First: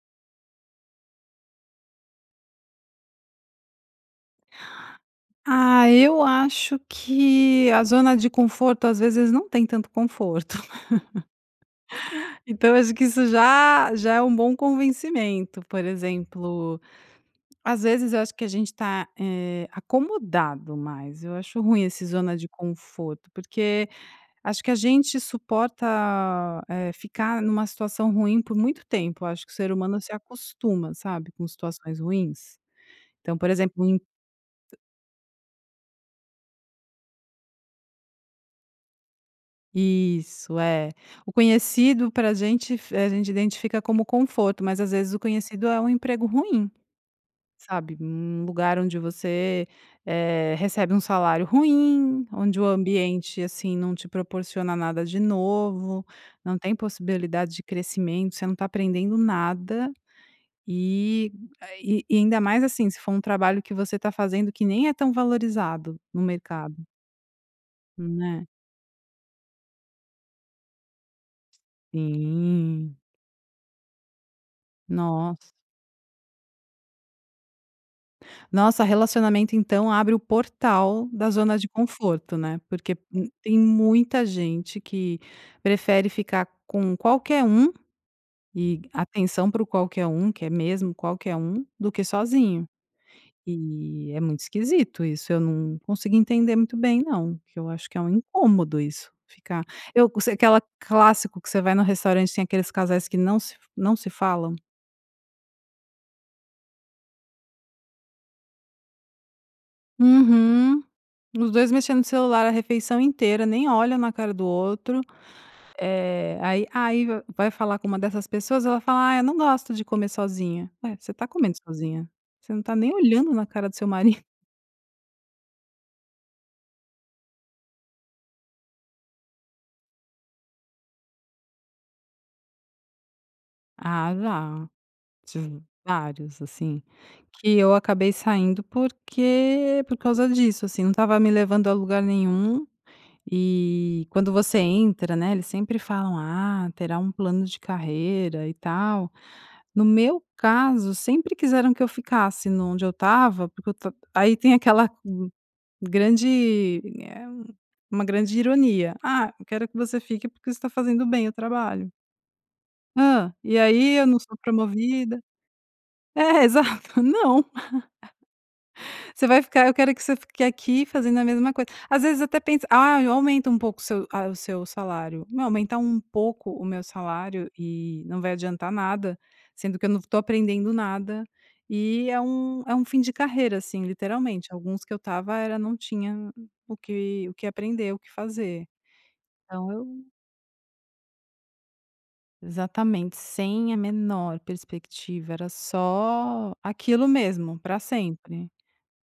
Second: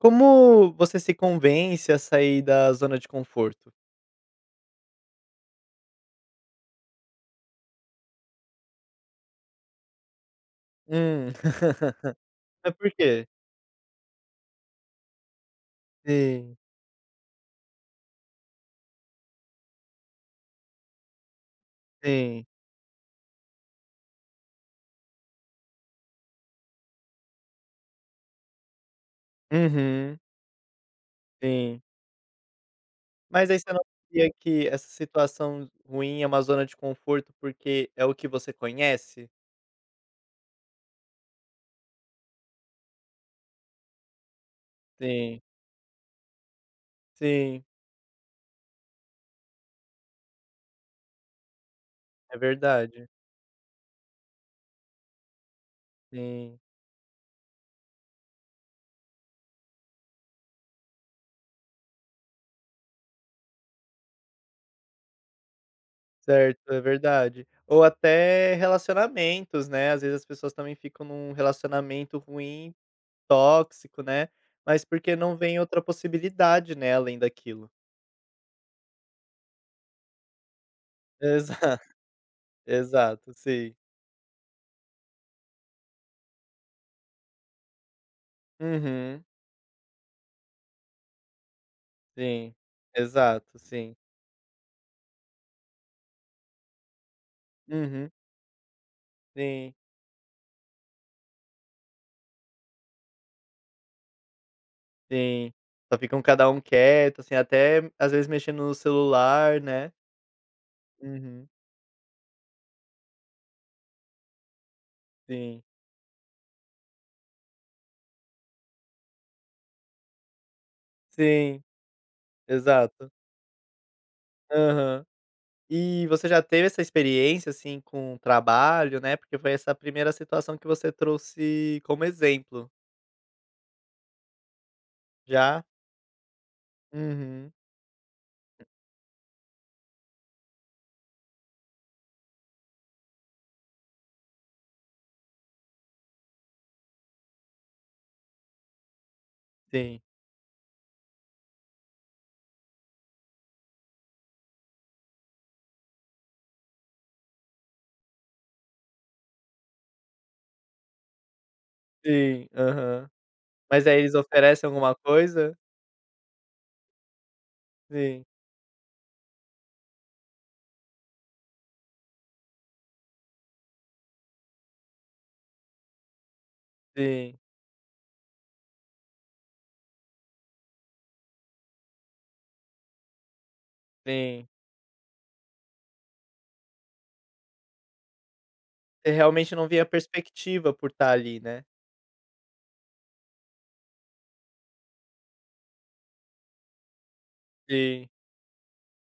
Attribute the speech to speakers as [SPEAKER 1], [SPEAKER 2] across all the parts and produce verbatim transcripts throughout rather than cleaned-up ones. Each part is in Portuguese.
[SPEAKER 1] Como você se convence a sair da zona de conforto?
[SPEAKER 2] Ah, eu acho que a zona de conforto, às vezes, não tem tanto conforto.
[SPEAKER 1] Hum.
[SPEAKER 2] Então
[SPEAKER 1] É
[SPEAKER 2] eu
[SPEAKER 1] por
[SPEAKER 2] acho que isso
[SPEAKER 1] quê?
[SPEAKER 2] já já é um bom convencimento. Por
[SPEAKER 1] Sim.
[SPEAKER 2] exemplo, às vezes eu acho que a gente está, eh, acomodado mais, eu acho ruim esse zona
[SPEAKER 1] Sim.
[SPEAKER 2] de conforto, porque acho que a gente suporta, eh, ficar numa situação ruim por muito tempo, acho que o ser humano se
[SPEAKER 1] Uhum.
[SPEAKER 2] acostuma, sabe, com
[SPEAKER 1] Sim.
[SPEAKER 2] situações ruins. Então, por
[SPEAKER 1] Mas aí você não
[SPEAKER 2] exemplo o im
[SPEAKER 1] crê que essa situação ruim é uma zona de conforto porque é o que você conhece?
[SPEAKER 2] Isso. É. O conhecido pra gente f a gente identifica como conforto mas, às vezes, o
[SPEAKER 1] Sim.
[SPEAKER 2] conhecido é um emprego ruim,
[SPEAKER 1] Sim.
[SPEAKER 2] sabe, um lugar onde você, eh, recebe um salário ruim,
[SPEAKER 1] É
[SPEAKER 2] onde o
[SPEAKER 1] verdade.
[SPEAKER 2] ambiente, assim, não te proporciona nada de novo,
[SPEAKER 1] Sim.
[SPEAKER 2] não tem possibilidade de crescimento, você não está aprendendo nada e a e e ainda mais, assim, se for um trabalho que você está fazendo que nem é tão valorizado no
[SPEAKER 1] Certo. É
[SPEAKER 2] mercado.
[SPEAKER 1] verdade. Ou
[SPEAKER 2] Né.
[SPEAKER 1] até relacionamentos, né, às vezes as pessoas também ficam num relacionamento ruim,
[SPEAKER 2] Sim.
[SPEAKER 1] tóxico, né, mas porque não
[SPEAKER 2] Nossa.
[SPEAKER 1] vem outra possibilidade, né, além daquilo.
[SPEAKER 2] Nossa, relacionamento, então, abre o portal da zona de
[SPEAKER 1] Exato.
[SPEAKER 2] conforto, né. Porque um
[SPEAKER 1] Exato,
[SPEAKER 2] tem
[SPEAKER 1] sim.
[SPEAKER 2] muita gente que prefere ficar com qualquer um, e,
[SPEAKER 1] Uhum.
[SPEAKER 2] atenção para o qualquer um, que é mesmo qualquer um, do que
[SPEAKER 1] Sim.
[SPEAKER 2] sozinho.
[SPEAKER 1] Exato, sim.
[SPEAKER 2] E é muito esquisito isso, eu não consegui entender muito bem não, que eu acho que é
[SPEAKER 1] Uhum.
[SPEAKER 2] incômodo isso, ficar
[SPEAKER 1] Sim.
[SPEAKER 2] eu co se aquela clássico que você vai no restaurante tem aqueles casais que não se não se falam?
[SPEAKER 1] Sim, só ficam cada um quieto, assim, até, às vezes, mexendo no celular né?
[SPEAKER 2] Uhum.
[SPEAKER 1] Uhum.
[SPEAKER 2] Os dois mexendo no celular a refeição inteira, nem olha na cara do outro,
[SPEAKER 1] Sim.
[SPEAKER 2] eh, aí aí vai falar com uma dessas pessoas ela fala: "Ai, eu não gosto de comer sozinha", ué, você está comendo
[SPEAKER 1] Sim.
[SPEAKER 2] sozinha, você não está nem
[SPEAKER 1] Exato.
[SPEAKER 2] olhando na cara do seu mari
[SPEAKER 1] Aham. E você já teve essa experiência, assim, com trabalho, né, porque foi essa primeira situação que você trouxe como exemplo.
[SPEAKER 2] Ah, já. Tive
[SPEAKER 1] Já?
[SPEAKER 2] vários, assim,
[SPEAKER 1] Uhum.
[SPEAKER 2] que eu acabei saindo porque por causa disso, assim, não estava me levando a lugar nenhum. E quando você entra, né, eles sempre falam: "Ah, terá um plano de carreira e tal". No
[SPEAKER 1] Sim.
[SPEAKER 2] meu caso sempre quiseram que eu ficasse no onde eu estava porque eu ta aí tem aquela grande, eh, uma grande ironia, "ah, eu quero que você fique porque você está fazendo bem o trabalho"
[SPEAKER 1] Sim. Aham.
[SPEAKER 2] hã, e
[SPEAKER 1] Mas
[SPEAKER 2] aí
[SPEAKER 1] aí
[SPEAKER 2] eu
[SPEAKER 1] eles
[SPEAKER 2] não sou
[SPEAKER 1] oferecem alguma
[SPEAKER 2] promovida?
[SPEAKER 1] coisa?
[SPEAKER 2] É, exato. Não.
[SPEAKER 1] Sim.
[SPEAKER 2] Você vai ficar eu quero que você fique aqui fazendo a mesma coisa. Às vezes até pensa: "Ah, eu aumento um pouco seu a o seu salário.". Não, aumentar um pouco o meu
[SPEAKER 1] Sim.
[SPEAKER 2] salário e não vai adiantar nada, sendo que eu não estou aprendendo nada e é um é um fim de carreira, assim,
[SPEAKER 1] Sim.
[SPEAKER 2] literalmente, alguns que eu estava era não tinha o que o que aprender, o que fazer.
[SPEAKER 1] Você, realmente, não
[SPEAKER 2] Então
[SPEAKER 1] via
[SPEAKER 2] eu
[SPEAKER 1] perspectiva por estar ali, né?
[SPEAKER 2] Exatamente, sem a menor perspectiva, era só aquilo mesmo pra
[SPEAKER 1] Sim.
[SPEAKER 2] sempre.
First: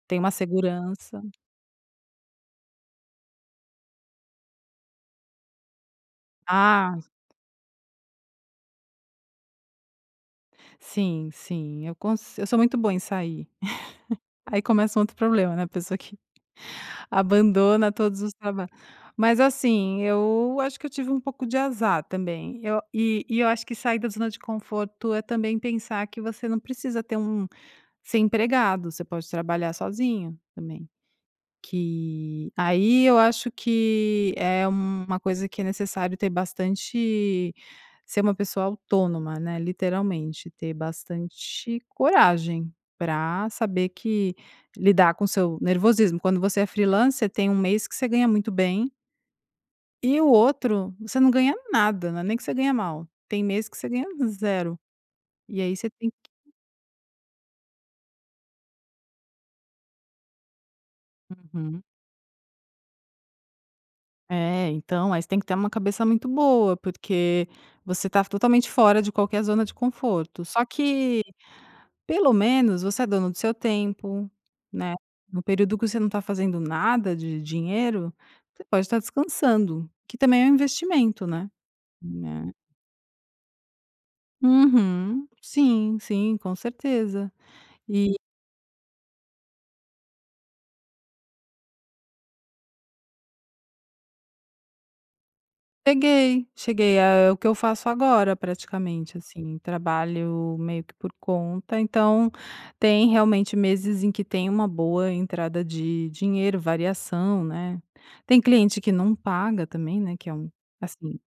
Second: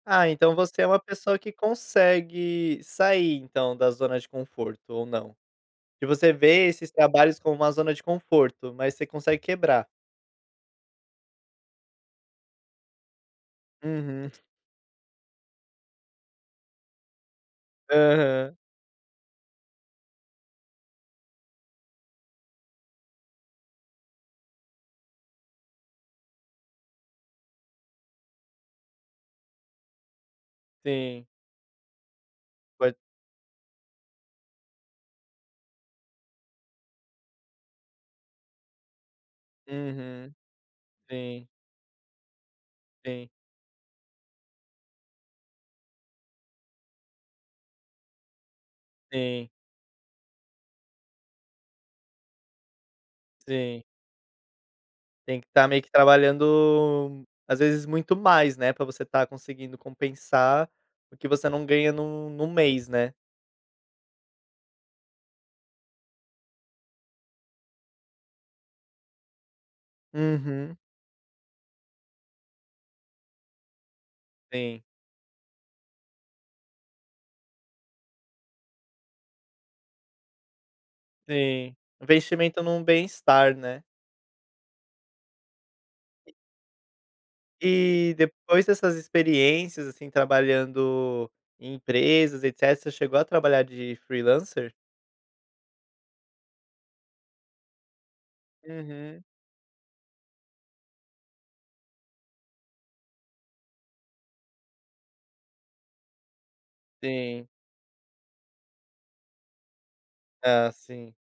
[SPEAKER 2] Tem
[SPEAKER 1] Ah,
[SPEAKER 2] uma
[SPEAKER 1] então você é uma
[SPEAKER 2] segurança
[SPEAKER 1] pessoa que consegue sair então da zona de conforto? Ou não? Se você vê esses
[SPEAKER 2] Ah, s
[SPEAKER 1] trabalhos como uma zona de conforto, mas você consegue quebrar?
[SPEAKER 2] Sim, sim. Eu consi eu sou muito boa em sair.
[SPEAKER 1] Uhum.
[SPEAKER 2] Aí começa um outro problema, né, a pessoa que abandona todos os
[SPEAKER 1] Aham.
[SPEAKER 2] traba Mas, assim, eu acho que eu tive um pouco de azar também, eu e e eu acho que sair da zona de conforto, é também pensar que você não precisa ter um ser empregado, você pode trabalhar sozinho também,
[SPEAKER 1] Sim.
[SPEAKER 2] que
[SPEAKER 1] Pois.
[SPEAKER 2] aí eu acho que é uma coisa que é necessário ter bastante ser uma pessoa autônoma, né,
[SPEAKER 1] Uhum.
[SPEAKER 2] literalmente ter
[SPEAKER 1] Sim.
[SPEAKER 2] bastante coragem
[SPEAKER 1] Sim.
[SPEAKER 2] pra saber que lidar com o seu nervosismo, quando você é freelancer tem um mês que você ganha muito bem
[SPEAKER 1] Sim.
[SPEAKER 2] e o outro você não ganha nada, né, não é nem que você ganha mal, tem mês que
[SPEAKER 1] Sim.
[SPEAKER 2] você ganha zero,
[SPEAKER 1] Tem que
[SPEAKER 2] e
[SPEAKER 1] estar
[SPEAKER 2] aí
[SPEAKER 1] meio
[SPEAKER 2] você
[SPEAKER 1] que
[SPEAKER 2] tem
[SPEAKER 1] trabalhando, às vezes, muito mais, né, pra você estar conseguindo compensar o que você não
[SPEAKER 2] Uhum.
[SPEAKER 1] ganha num num mês né.
[SPEAKER 2] É, então, aí você tem que ter uma cabeça muito boa, porque você está totalmente fora de qualquer zona de conforto. Só
[SPEAKER 1] Uhum.
[SPEAKER 2] que, pelo menos, você é dono do seu tempo,
[SPEAKER 1] Sim.
[SPEAKER 2] né, no período que você não está fazendo nada de dinheiro, você pode estar descansando, que também é um investimento, né.
[SPEAKER 1] Sim,
[SPEAKER 2] Né.
[SPEAKER 1] investimento num bem estar, né.
[SPEAKER 2] Uhum. Sim, sim, com certeza.
[SPEAKER 1] E
[SPEAKER 2] E
[SPEAKER 1] depois dessas experiências, assim, trabalhando em empresas, etecetera, você chegou a trabalhar de freelancer?
[SPEAKER 2] Cheguei, cheguei, é é o que eu faço agora, praticamente,
[SPEAKER 1] Uhum.
[SPEAKER 2] assim, trabalho meio que por conta, então tem realmente meses em que tem uma boa entrada de dinheiro, variação,
[SPEAKER 1] Sim.
[SPEAKER 2] né, tem cliente que não paga também, né, que é um
[SPEAKER 1] Ah, sim.
[SPEAKER 2] assim,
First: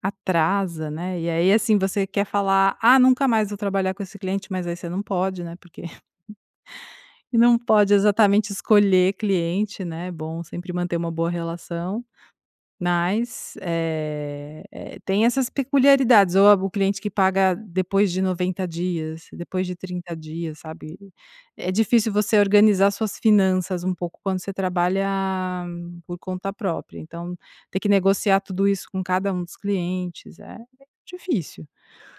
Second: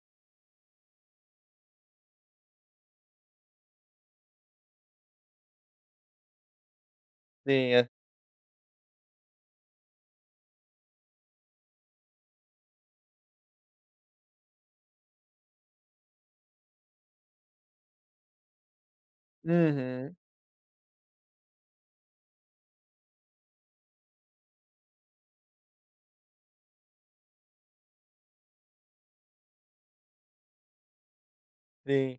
[SPEAKER 2] atrasa, né, e aí, assim, você quer falar: "Ah, nunca mais vou trabalhar com esse cliente", mas aí você não pode, né, porque
[SPEAKER 1] Sim,
[SPEAKER 2] não
[SPEAKER 1] é.
[SPEAKER 2] pode exatamente escolher cliente, né, é bom sempre manter uma boa relação, mas eh eh, tem essas peculiaridades, ou a o cliente que paga depois de noventa dias, depois de
[SPEAKER 1] Uhum.
[SPEAKER 2] trinta dias, sabe. É difícil você organizar suas finanças um pouco, quando você trabalha por conta própria, então ter que negociar tudo isso com cada um dos clientes, é difícil
[SPEAKER 1] Sim.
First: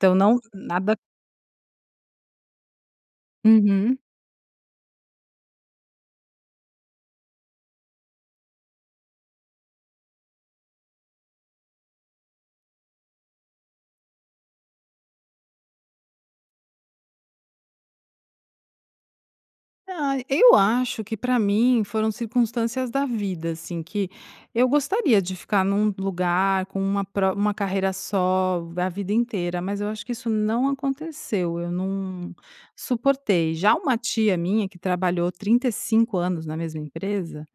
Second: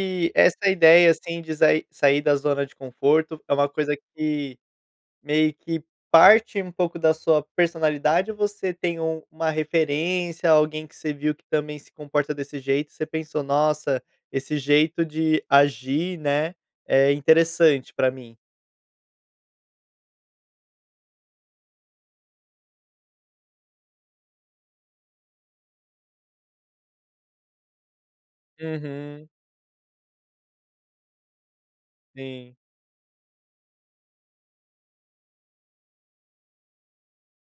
[SPEAKER 2] então, não
[SPEAKER 1] essa
[SPEAKER 2] nada
[SPEAKER 1] ideia, assim, de sair sair da zona de conforto é uma coisa
[SPEAKER 2] Uhum.
[SPEAKER 1] que meio que parte, um pouco, da sua personalidade ou você tem um uma referência, ou alguém que você viu que também se comporta desse jeito, você pensou: "Nossa, esse jeito de agir, né, é interessante pra mim"?
[SPEAKER 2] Ah, eu acho que pra mim foram circunstâncias da vida, assim, que eu gostaria de ficar num lugar com uma pro uma carreira só a vida
[SPEAKER 1] Uhum.
[SPEAKER 2] inteira, mas eu acho que isso não aconteceu, eu não
[SPEAKER 1] Sim.
[SPEAKER 2] suportei. Já uma tia minha que trabalhou trinta e cinco anos na mesma empresa,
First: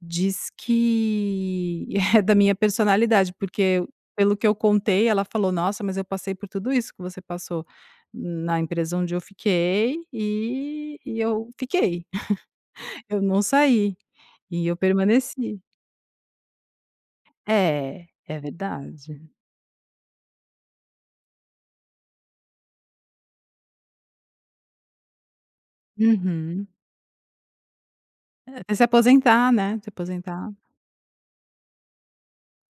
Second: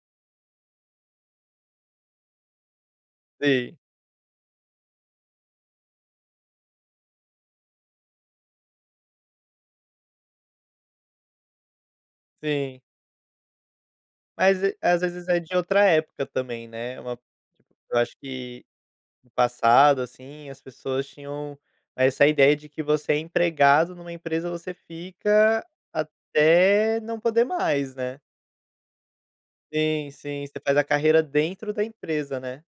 [SPEAKER 2] diz que é da minha personalidade,
[SPEAKER 1] Sim.
[SPEAKER 2] porque pelo que eu contei, ela falou: "Nossa, mas eu passei por tudo isso que você passou na empresa onde eu fiquei e e eu fiquei",
[SPEAKER 1] Sim.
[SPEAKER 2] "eu não saí,
[SPEAKER 1] Mas
[SPEAKER 2] e
[SPEAKER 1] e
[SPEAKER 2] eu
[SPEAKER 1] às vezes é de
[SPEAKER 2] permaneci".
[SPEAKER 1] outra época também, né. Uma eu
[SPEAKER 2] É.
[SPEAKER 1] acho
[SPEAKER 2] É
[SPEAKER 1] que
[SPEAKER 2] verdade.
[SPEAKER 1] no passado, assim, as pessoas tinham essa ideia de que você é empregado numa empresa, você fica
[SPEAKER 2] Uhum.
[SPEAKER 1] até não poder mais, né.
[SPEAKER 2] É se aposentar né, se
[SPEAKER 1] Sim, sim.
[SPEAKER 2] aposentar.
[SPEAKER 1] Você faz a carreira dentro da empresa, né.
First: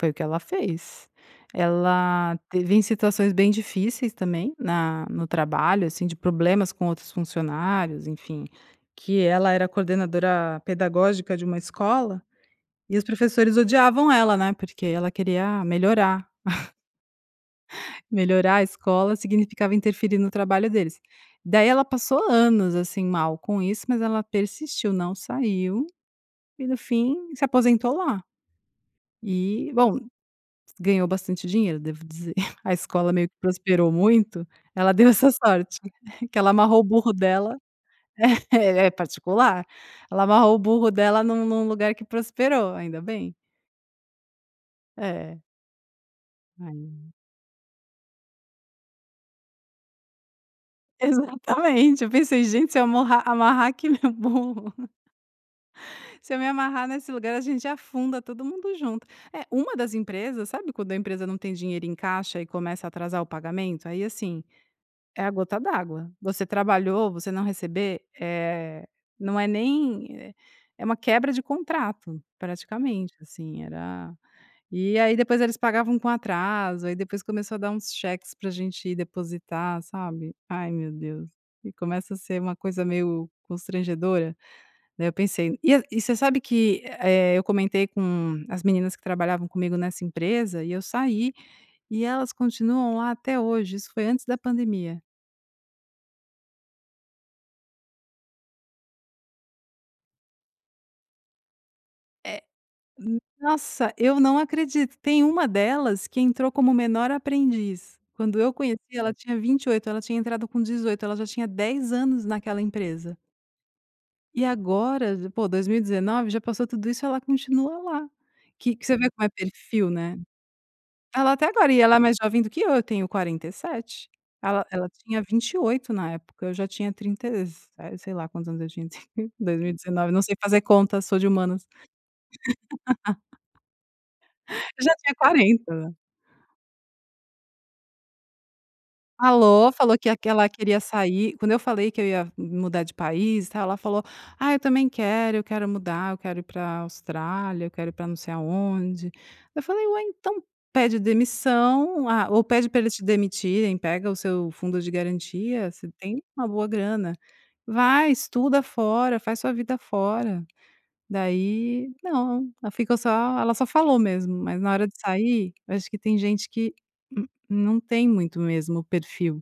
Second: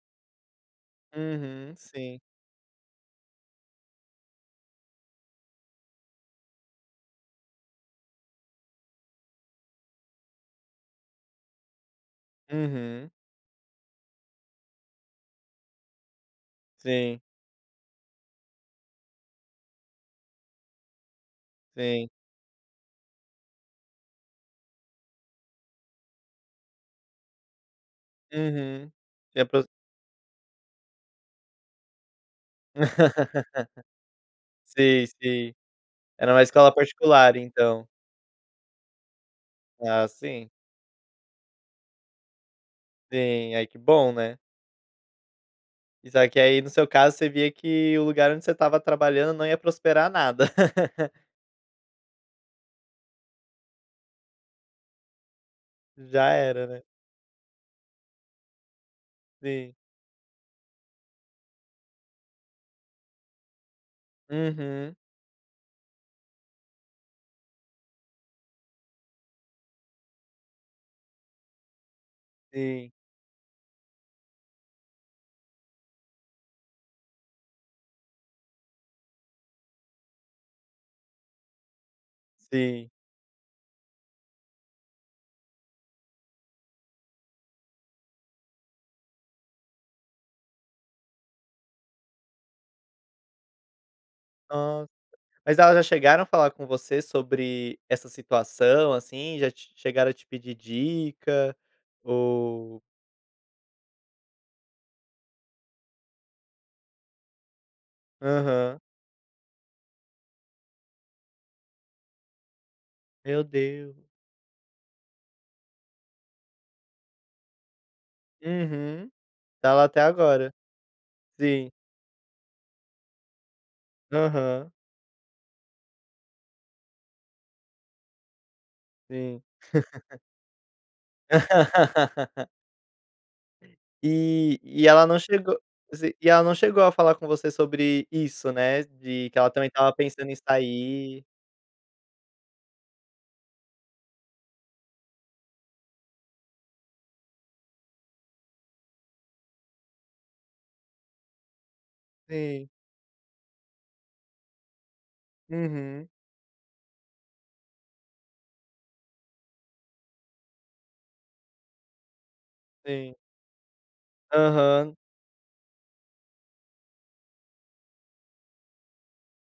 [SPEAKER 2] Foi o que ela fez.
[SPEAKER 1] Uhum, sim.
[SPEAKER 2] Ela teve em situações bem difíceis também na no trabalho, assim, de problemas com outros funcionários, enfim, que ela era coordenadora pedagógica de uma escola, e os
[SPEAKER 1] Uhum.
[SPEAKER 2] professores odiavam ela, né, porque ela queria melhorar
[SPEAKER 1] Sim.
[SPEAKER 2] Melhorar a escola, significava interferir no trabalho deles. Daí ela
[SPEAKER 1] Sim.
[SPEAKER 2] passou anos, assim, mal com isso, mas ela persistiu, não saiu e no fim se aposentou lá.
[SPEAKER 1] Uhum. Se apos
[SPEAKER 2] E, bom, ganhou bastante dinheiro, devo dizer, a escola meio que prosperou muito, ela
[SPEAKER 1] Sim,
[SPEAKER 2] deu essa
[SPEAKER 1] sim.
[SPEAKER 2] sorte,
[SPEAKER 1] Era
[SPEAKER 2] que
[SPEAKER 1] uma
[SPEAKER 2] ela
[SPEAKER 1] escola
[SPEAKER 2] amarrou o burro
[SPEAKER 1] particular,
[SPEAKER 2] dela
[SPEAKER 1] então?
[SPEAKER 2] É, é particular.
[SPEAKER 1] Ah,
[SPEAKER 2] Ela
[SPEAKER 1] sim.
[SPEAKER 2] amarrou o burro dela num num lugar que prosperou, ainda bem.
[SPEAKER 1] Sim. Ai que bom, né.
[SPEAKER 2] É.
[SPEAKER 1] Isso aqui aí, no seu
[SPEAKER 2] Ai
[SPEAKER 1] caso, você via que o lugar onde você estava trabalhando não ia prosperar nada.
[SPEAKER 2] Exatamente. Eu pensei: "Gente, se eu amarrar amarrar aqui meu burro."
[SPEAKER 1] Já
[SPEAKER 2] Se eu me
[SPEAKER 1] era, né.
[SPEAKER 2] amarrar nesse lugar a gente afunda todo mundo junto. É, uma
[SPEAKER 1] Sim.
[SPEAKER 2] das empresas sabe quando a empresa não tem dinheiro em caixa e começa a atrasar o pagamento? Aí, assim,
[SPEAKER 1] Uhum.
[SPEAKER 2] é a gota d'água, você trabalhou, você não receber? Eh, não é nem é é uma quebra de contrato
[SPEAKER 1] Sim.
[SPEAKER 2] praticamente, assim, era e aí depois eles pagavam com atraso, aí depois começou a dar uns cheques pra gente depositar, sabe, ai meu Deus. E começa a ser uma coisa
[SPEAKER 1] Sim.
[SPEAKER 2] meio constrangedora, né, eu pensei e e você sabe que, eh, eu comentei com as meninas que trabalhavam comigo nessa empresa e, eu saí, e elas continuam lá até hoje. Isso foi antes da
[SPEAKER 1] Nossa,
[SPEAKER 2] pandemia.
[SPEAKER 1] mas elas já chegaram a falar com você sobre essa situação, assim, já te chegaram a te pedir dica?
[SPEAKER 2] É.
[SPEAKER 1] Ou
[SPEAKER 2] N nossa, eu não acredito. Tem uma delas que entrou como menor aprendiz, quando eu conheci,
[SPEAKER 1] Aham.
[SPEAKER 2] ela tinha vinte e oito, ela tinha entrado com dezoito, ela já tinha dez anos naquela empresa
[SPEAKER 1] Meu Deus.
[SPEAKER 2] e agora, pô, dois mil e dezenove, já passou tudo isso e ela continua lá, que que você vê
[SPEAKER 1] Uhum.
[SPEAKER 2] como é
[SPEAKER 1] Está lá
[SPEAKER 2] perfil,
[SPEAKER 1] até
[SPEAKER 2] né.
[SPEAKER 1] agora,
[SPEAKER 2] Está lá até
[SPEAKER 1] sim.
[SPEAKER 2] agora, e ela é mais jovem do que eu, eu tenho quarenta e sete, ela
[SPEAKER 1] Aham.
[SPEAKER 2] ela tinha vinte e oito na época, eu já tinha trinta e se sei lá quantos anos eu tinha,
[SPEAKER 1] Sim.
[SPEAKER 2] dois mil e dezenove não sei fazer conta, sou de humanas.
[SPEAKER 1] E
[SPEAKER 2] Eu
[SPEAKER 1] e
[SPEAKER 2] já
[SPEAKER 1] ela
[SPEAKER 2] tinha
[SPEAKER 1] não chegou
[SPEAKER 2] quarenta.
[SPEAKER 1] Si e ela não chegou a falar com você sobre isso, né, de que ela também
[SPEAKER 2] Falou.
[SPEAKER 1] estava
[SPEAKER 2] Falou que a que
[SPEAKER 1] pensando em
[SPEAKER 2] ela queria
[SPEAKER 1] sair?
[SPEAKER 2] sair quando eu falei que eu ia mudar de país e tal, ela falou: "Ah, eu também quero, eu quero mudar, eu quero ir pra Austrália, eu quero ir pra não sei aonde", aí eu falei: "Ué, então pede demissão ou a ou pede
[SPEAKER 1] Sim.
[SPEAKER 2] pra eles te demitirem, pega o seu fundo de garantia, você
[SPEAKER 1] Uhum.
[SPEAKER 2] tem uma boa grana, vai, estuda fora, faz sua vida fora", daí, não, ela ficou
[SPEAKER 1] Sim.
[SPEAKER 2] só ela só falou mesmo, mas na hora
[SPEAKER 1] Aham.
[SPEAKER 2] de sair eu acho que tem gente que n não tem muito mesmo o perfil.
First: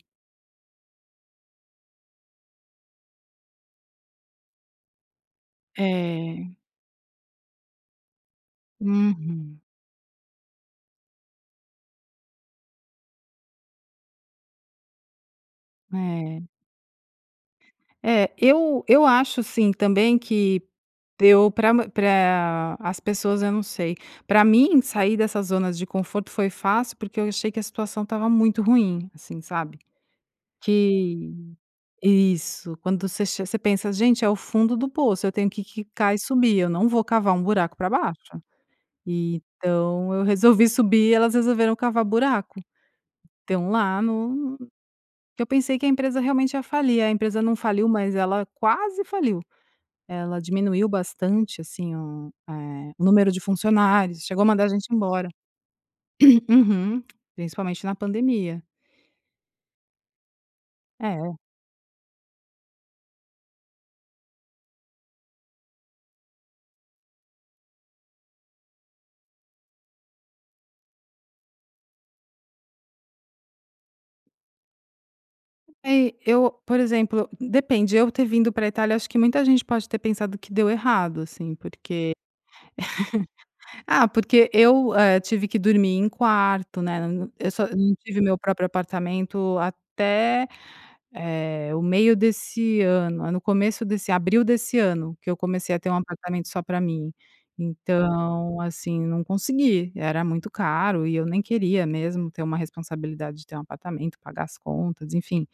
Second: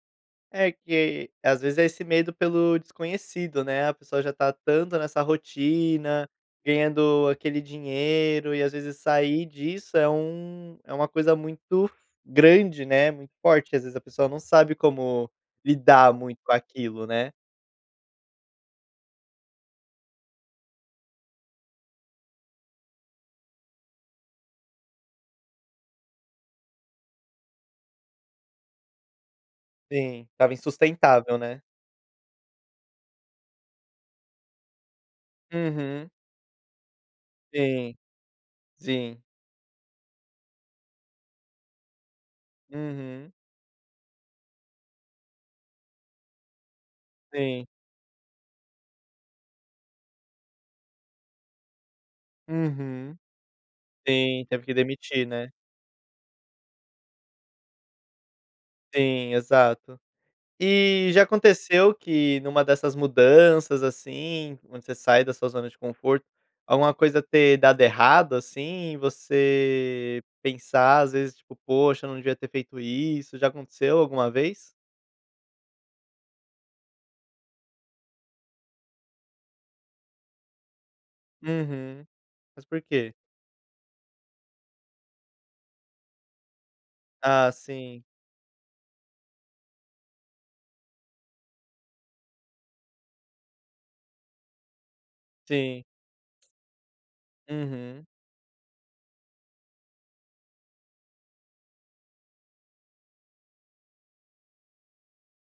[SPEAKER 1] É que, às vezes, é esse medo pelo desconhecido, né, a pessoa já está tanto nessa rotina,
[SPEAKER 2] É.
[SPEAKER 1] ganhando aquele dinheiro, e às vezes sair
[SPEAKER 2] Uhum.
[SPEAKER 1] disso é um é uma coisa muito grande, né, muito forte que, às vezes, a pessoa não sabe como lidar muito
[SPEAKER 2] É.
[SPEAKER 1] com aquilo, né.
[SPEAKER 2] É, eu eu acho sim também que eu pra pra as pessoas, eu não sei, pra mim, sair dessa zona de conforto foi fácil, porque eu achei que a situação estava muito ruim, assim, sabe.
[SPEAKER 1] Sim, estava insustentável,
[SPEAKER 2] Que
[SPEAKER 1] né.
[SPEAKER 2] isso. Quando você che você pensa: "Gente, é o fundo do poço, eu tenho que
[SPEAKER 1] Uhum.
[SPEAKER 2] quicar e subir, eu não vou cavar um buraco pra
[SPEAKER 1] Sim.
[SPEAKER 2] baixo".
[SPEAKER 1] Sim.
[SPEAKER 2] Então eu resolvi subir e elas resolveram cavar buraco,
[SPEAKER 1] Uhum.
[SPEAKER 2] estão lá no que eu pensei que a empresa realmente ia falir, a empresa não
[SPEAKER 1] Sim.
[SPEAKER 2] faliu, mas ela quase faliu, ela diminuiu bastante, assim, o eh,
[SPEAKER 1] Uhum.
[SPEAKER 2] número de funcionários, chegou a
[SPEAKER 1] Sim, teve
[SPEAKER 2] mandar a
[SPEAKER 1] que
[SPEAKER 2] gente
[SPEAKER 1] demitir
[SPEAKER 2] embora.
[SPEAKER 1] né?
[SPEAKER 2] Uhum. Principalmente na pandemia.
[SPEAKER 1] Sim, exato. E já
[SPEAKER 2] É.
[SPEAKER 1] aconteceu que numa dessas mudanças, assim, onde você sai da sua zona de conforto, alguma coisa ter dado errado, assim, e você pensar, às vezes, tipo: "Poxa, eu não devia ter feito isso", já aconteceu alguma vez?
[SPEAKER 2] É, eu, por exemplo, depende. Eu ter vindo pra Itália, acho que muita gente pode ter pensado que deu errado, assim,
[SPEAKER 1] Uhum,
[SPEAKER 2] porque
[SPEAKER 1] mas por quê?
[SPEAKER 2] Ah, porque eu, hã, tive que dormir em quarto né, e
[SPEAKER 1] Ah,
[SPEAKER 2] eu só não
[SPEAKER 1] sim.
[SPEAKER 2] tive meu próprio apartamento até, eh, o meio desse ano, aí no começo desse abril desse ano que eu comecei a
[SPEAKER 1] Sim.
[SPEAKER 2] ter um apartamento só pra mim.
[SPEAKER 1] Uhum.
[SPEAKER 2] Então, assim, não consegui. Era muito caro e eu nem queria mesmo ter uma responsabilidade de ter um apartamento, pagar as contas, enfim.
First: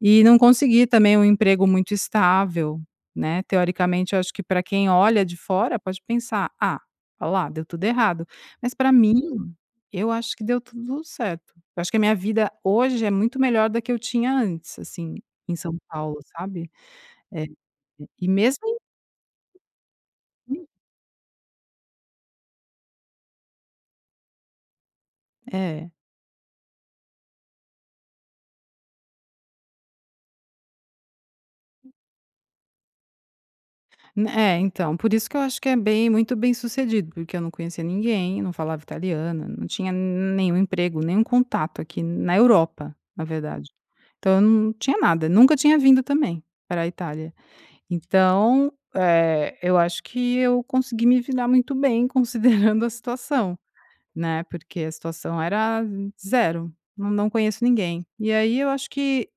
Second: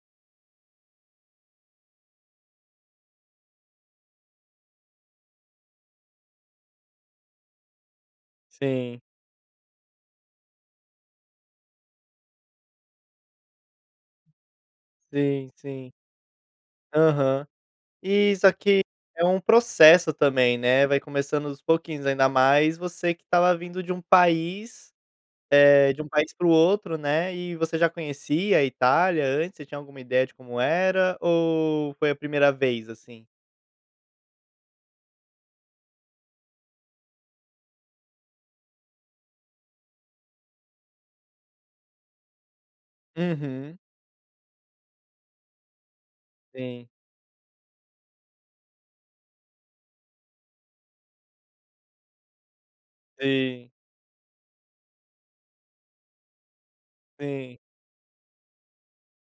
[SPEAKER 2] E não consegui, também, um emprego muito estável, né, teoricamente, eu acho que pra quem olha de fora, pode pensar: "Ah, ó lá, deu tudo errado", mas, pra
[SPEAKER 1] Sim.
[SPEAKER 2] mim, eu acho que deu tudo certo. Eu acho que a minha vida hoje é muito melhor da que eu tinha antes, assim,
[SPEAKER 1] Sim.
[SPEAKER 2] em São
[SPEAKER 1] Sim.
[SPEAKER 2] Paulo, sabe. É.
[SPEAKER 1] Aham.
[SPEAKER 2] E
[SPEAKER 1] E isso
[SPEAKER 2] mesmo
[SPEAKER 1] aqui é um processo também, né, vai começando dos pouquinhos, ainda mais você que estava vindo de um país,
[SPEAKER 2] É.
[SPEAKER 1] eh, de um país pro outro, né, e você já conhecia a Itália antes? Você tinha alguma ideia de como era, ou foi a primeira vez, assim?
[SPEAKER 2] N é, então. Por isso que eu acho que é bem muito bem-sucedido porque eu não conhecia ninguém, não falava italiana, não tinha nenhum emprego, nenhum contato aqui, na Europa, na verdade.
[SPEAKER 1] Uhum.
[SPEAKER 2] Então, eu não tinha nada, nunca tinha vindo, também, pra
[SPEAKER 1] Sim.
[SPEAKER 2] Itália. Então, eh, eu acho que eu consegui me virar muito bem considerando a situação,
[SPEAKER 1] Sim.
[SPEAKER 2] né, porque a situação era zero. Nã não
[SPEAKER 1] Sim.
[SPEAKER 2] conheço ninguém. E aí, eu acho que,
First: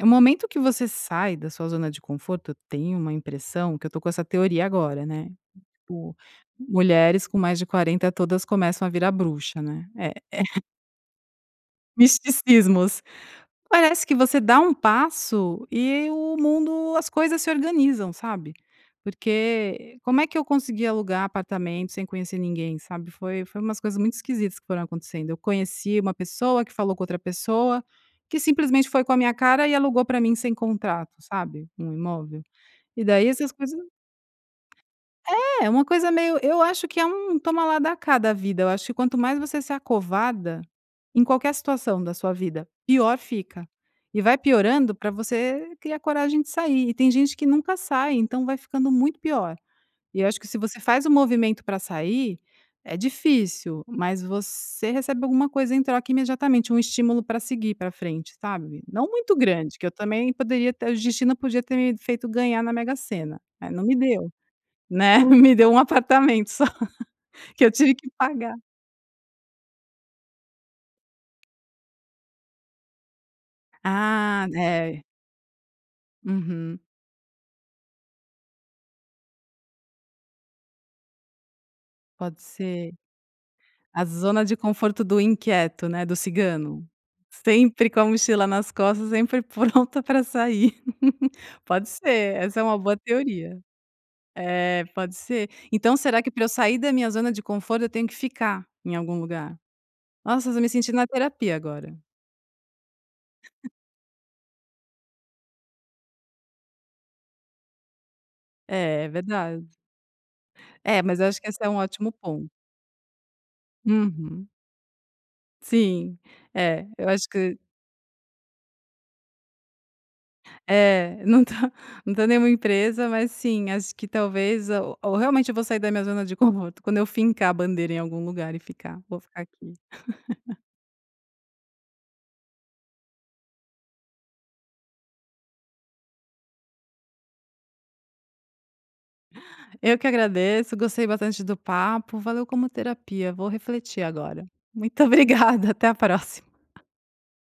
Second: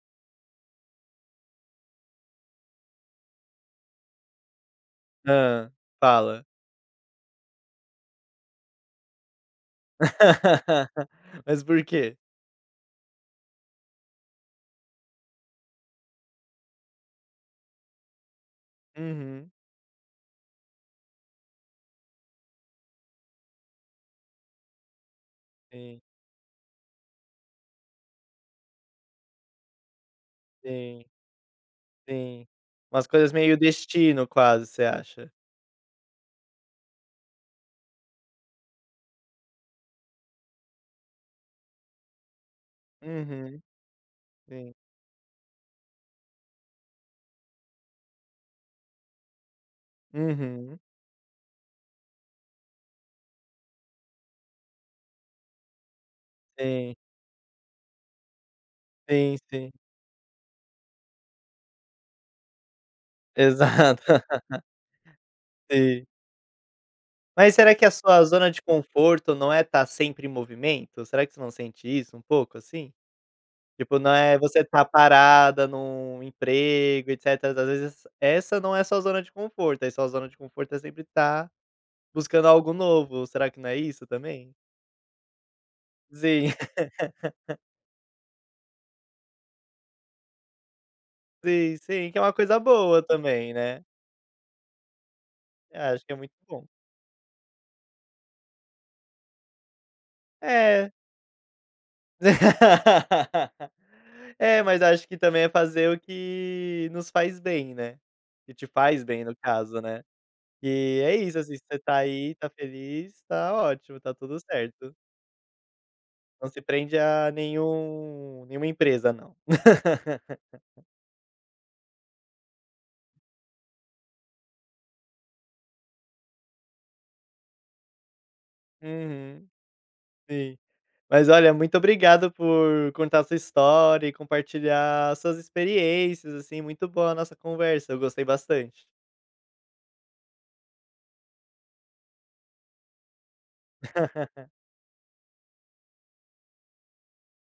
[SPEAKER 2] eh, o momento que você sai da sua zona de conforto, eu tenho uma impressão que eu tô com essa teoria agora, né,
[SPEAKER 1] Hã.
[SPEAKER 2] tipo,
[SPEAKER 1] Fala.
[SPEAKER 2] mulheres com mais de quarenta todas começam a virar bruxa, né. É.
[SPEAKER 1] Mas por quê?
[SPEAKER 2] Misticismos. Parece que você dá um passo, e o mundo, as coisas, se organizam, sabe,
[SPEAKER 1] Uhum.
[SPEAKER 2] porque como é que eu consegui alugar apartamento sem conhecer ninguém, sabe, foi foi umas coisas muito esquisitas que foram acontecendo. Eu conheci
[SPEAKER 1] Sim.
[SPEAKER 2] uma pessoa, que falou com outra pessoa, que simplesmente foi com a minha cara e alugou pra mim sem
[SPEAKER 1] Sim.
[SPEAKER 2] contrato, sabe, um imóvel?
[SPEAKER 1] Sim.
[SPEAKER 2] E
[SPEAKER 1] Umas
[SPEAKER 2] daí
[SPEAKER 1] coisas
[SPEAKER 2] essas
[SPEAKER 1] meio
[SPEAKER 2] coisas
[SPEAKER 1] destino quase, você acha.
[SPEAKER 2] É! Uma coisa meio eu acho que é um toma lá dá cá da vida, eu acho que quanto mais você se acovarda, em qualquer situação da sua vida, pior
[SPEAKER 1] Uhum.
[SPEAKER 2] fica. E vai
[SPEAKER 1] Sim.
[SPEAKER 2] piorando pra você criar coragem de sair, e tem gente que nunca sai, então vai ficando muito pior. E eu acho que se
[SPEAKER 1] Uhum.
[SPEAKER 2] você faz o movimento pra sair é difícil, mas você recebe alguma coisa em troca imediatamente, um
[SPEAKER 1] Sim.
[SPEAKER 2] estímulo, pra seguir pra frente, sabe, não muito
[SPEAKER 1] Sim. Sim.
[SPEAKER 2] grande, que eu também poderia até o destino podia ter me feito ganhar na Mega-Sena, é, não me
[SPEAKER 1] Exato.
[SPEAKER 2] deu, né, me deu um
[SPEAKER 1] Sim.
[SPEAKER 2] apartamento só
[SPEAKER 1] Mas
[SPEAKER 2] que eu
[SPEAKER 1] será que a
[SPEAKER 2] tive que
[SPEAKER 1] sua zona
[SPEAKER 2] pagar.
[SPEAKER 1] de conforto não é tá sempre em movimento? Será que você não sente isso um pouco, assim? Tipo, não é
[SPEAKER 2] Ah,
[SPEAKER 1] você tá
[SPEAKER 2] deve. Uhum.
[SPEAKER 1] parada num
[SPEAKER 2] Uhum.
[SPEAKER 1] emprego, etc. e às vezes essa não é a sua zona de conforto, aí, sua zona de conforto é sempre tá
[SPEAKER 2] Pode
[SPEAKER 1] buscando algo
[SPEAKER 2] ser.
[SPEAKER 1] novo, será que não é
[SPEAKER 2] A
[SPEAKER 1] isso
[SPEAKER 2] zona
[SPEAKER 1] também?
[SPEAKER 2] de conforto do inquieto, né, do
[SPEAKER 1] Sim.
[SPEAKER 2] cigano, sempre com a mochila nas costas, sempre pronta pra sair.
[SPEAKER 1] Sim,
[SPEAKER 2] Pode
[SPEAKER 1] sim. O que é uma
[SPEAKER 2] ser,
[SPEAKER 1] coisa
[SPEAKER 2] essa é uma boa
[SPEAKER 1] boa também
[SPEAKER 2] teoria.
[SPEAKER 1] né.
[SPEAKER 2] É. Pode ser.
[SPEAKER 1] Ah,
[SPEAKER 2] Então
[SPEAKER 1] acho que é
[SPEAKER 2] será que
[SPEAKER 1] muito
[SPEAKER 2] pra eu
[SPEAKER 1] bom.
[SPEAKER 2] sair da minha zona de conforto, eu tenho que ficar em algum lugar? Nossa, eu estou me
[SPEAKER 1] É
[SPEAKER 2] sentindo na terapia agora.
[SPEAKER 1] É, mas acho que, também, é fazer o que nos faz bem, né, que te faz
[SPEAKER 2] É, é
[SPEAKER 1] bem no
[SPEAKER 2] verdade.
[SPEAKER 1] caso, né, e,
[SPEAKER 2] É.
[SPEAKER 1] é
[SPEAKER 2] Mas eu
[SPEAKER 1] isso,
[SPEAKER 2] acho que
[SPEAKER 1] assim,
[SPEAKER 2] esse é um
[SPEAKER 1] você tá
[SPEAKER 2] ótimo
[SPEAKER 1] aí,
[SPEAKER 2] ponto.
[SPEAKER 1] tá feliz, tá ótimo, tá tudo
[SPEAKER 2] Uhum.
[SPEAKER 1] certo.
[SPEAKER 2] Sim,
[SPEAKER 1] Não se
[SPEAKER 2] é.
[SPEAKER 1] prende
[SPEAKER 2] Eu acho
[SPEAKER 1] a
[SPEAKER 2] que
[SPEAKER 1] nenhum nenhuma empresa não.
[SPEAKER 2] É. Não tá não tem nenhuma empresa, mas, sim, acho que talvez o ou realmente eu vou sair da minha zona de conforto quando eu fincar a bandeira em algum lugar e ficar, "Vou ficar
[SPEAKER 1] Uhum.
[SPEAKER 2] aqui".
[SPEAKER 1] Sim. Mas, olha, muito obrigado por contar a sua história e compartilhar as suas experiências, assim, muito boa a nossa conversa, eu gostei bastante.
[SPEAKER 2] Eu que agradeço, gostei bastante do papo. Valeu como terapia, vou refletir agora. Muito obrigada, até a próxima.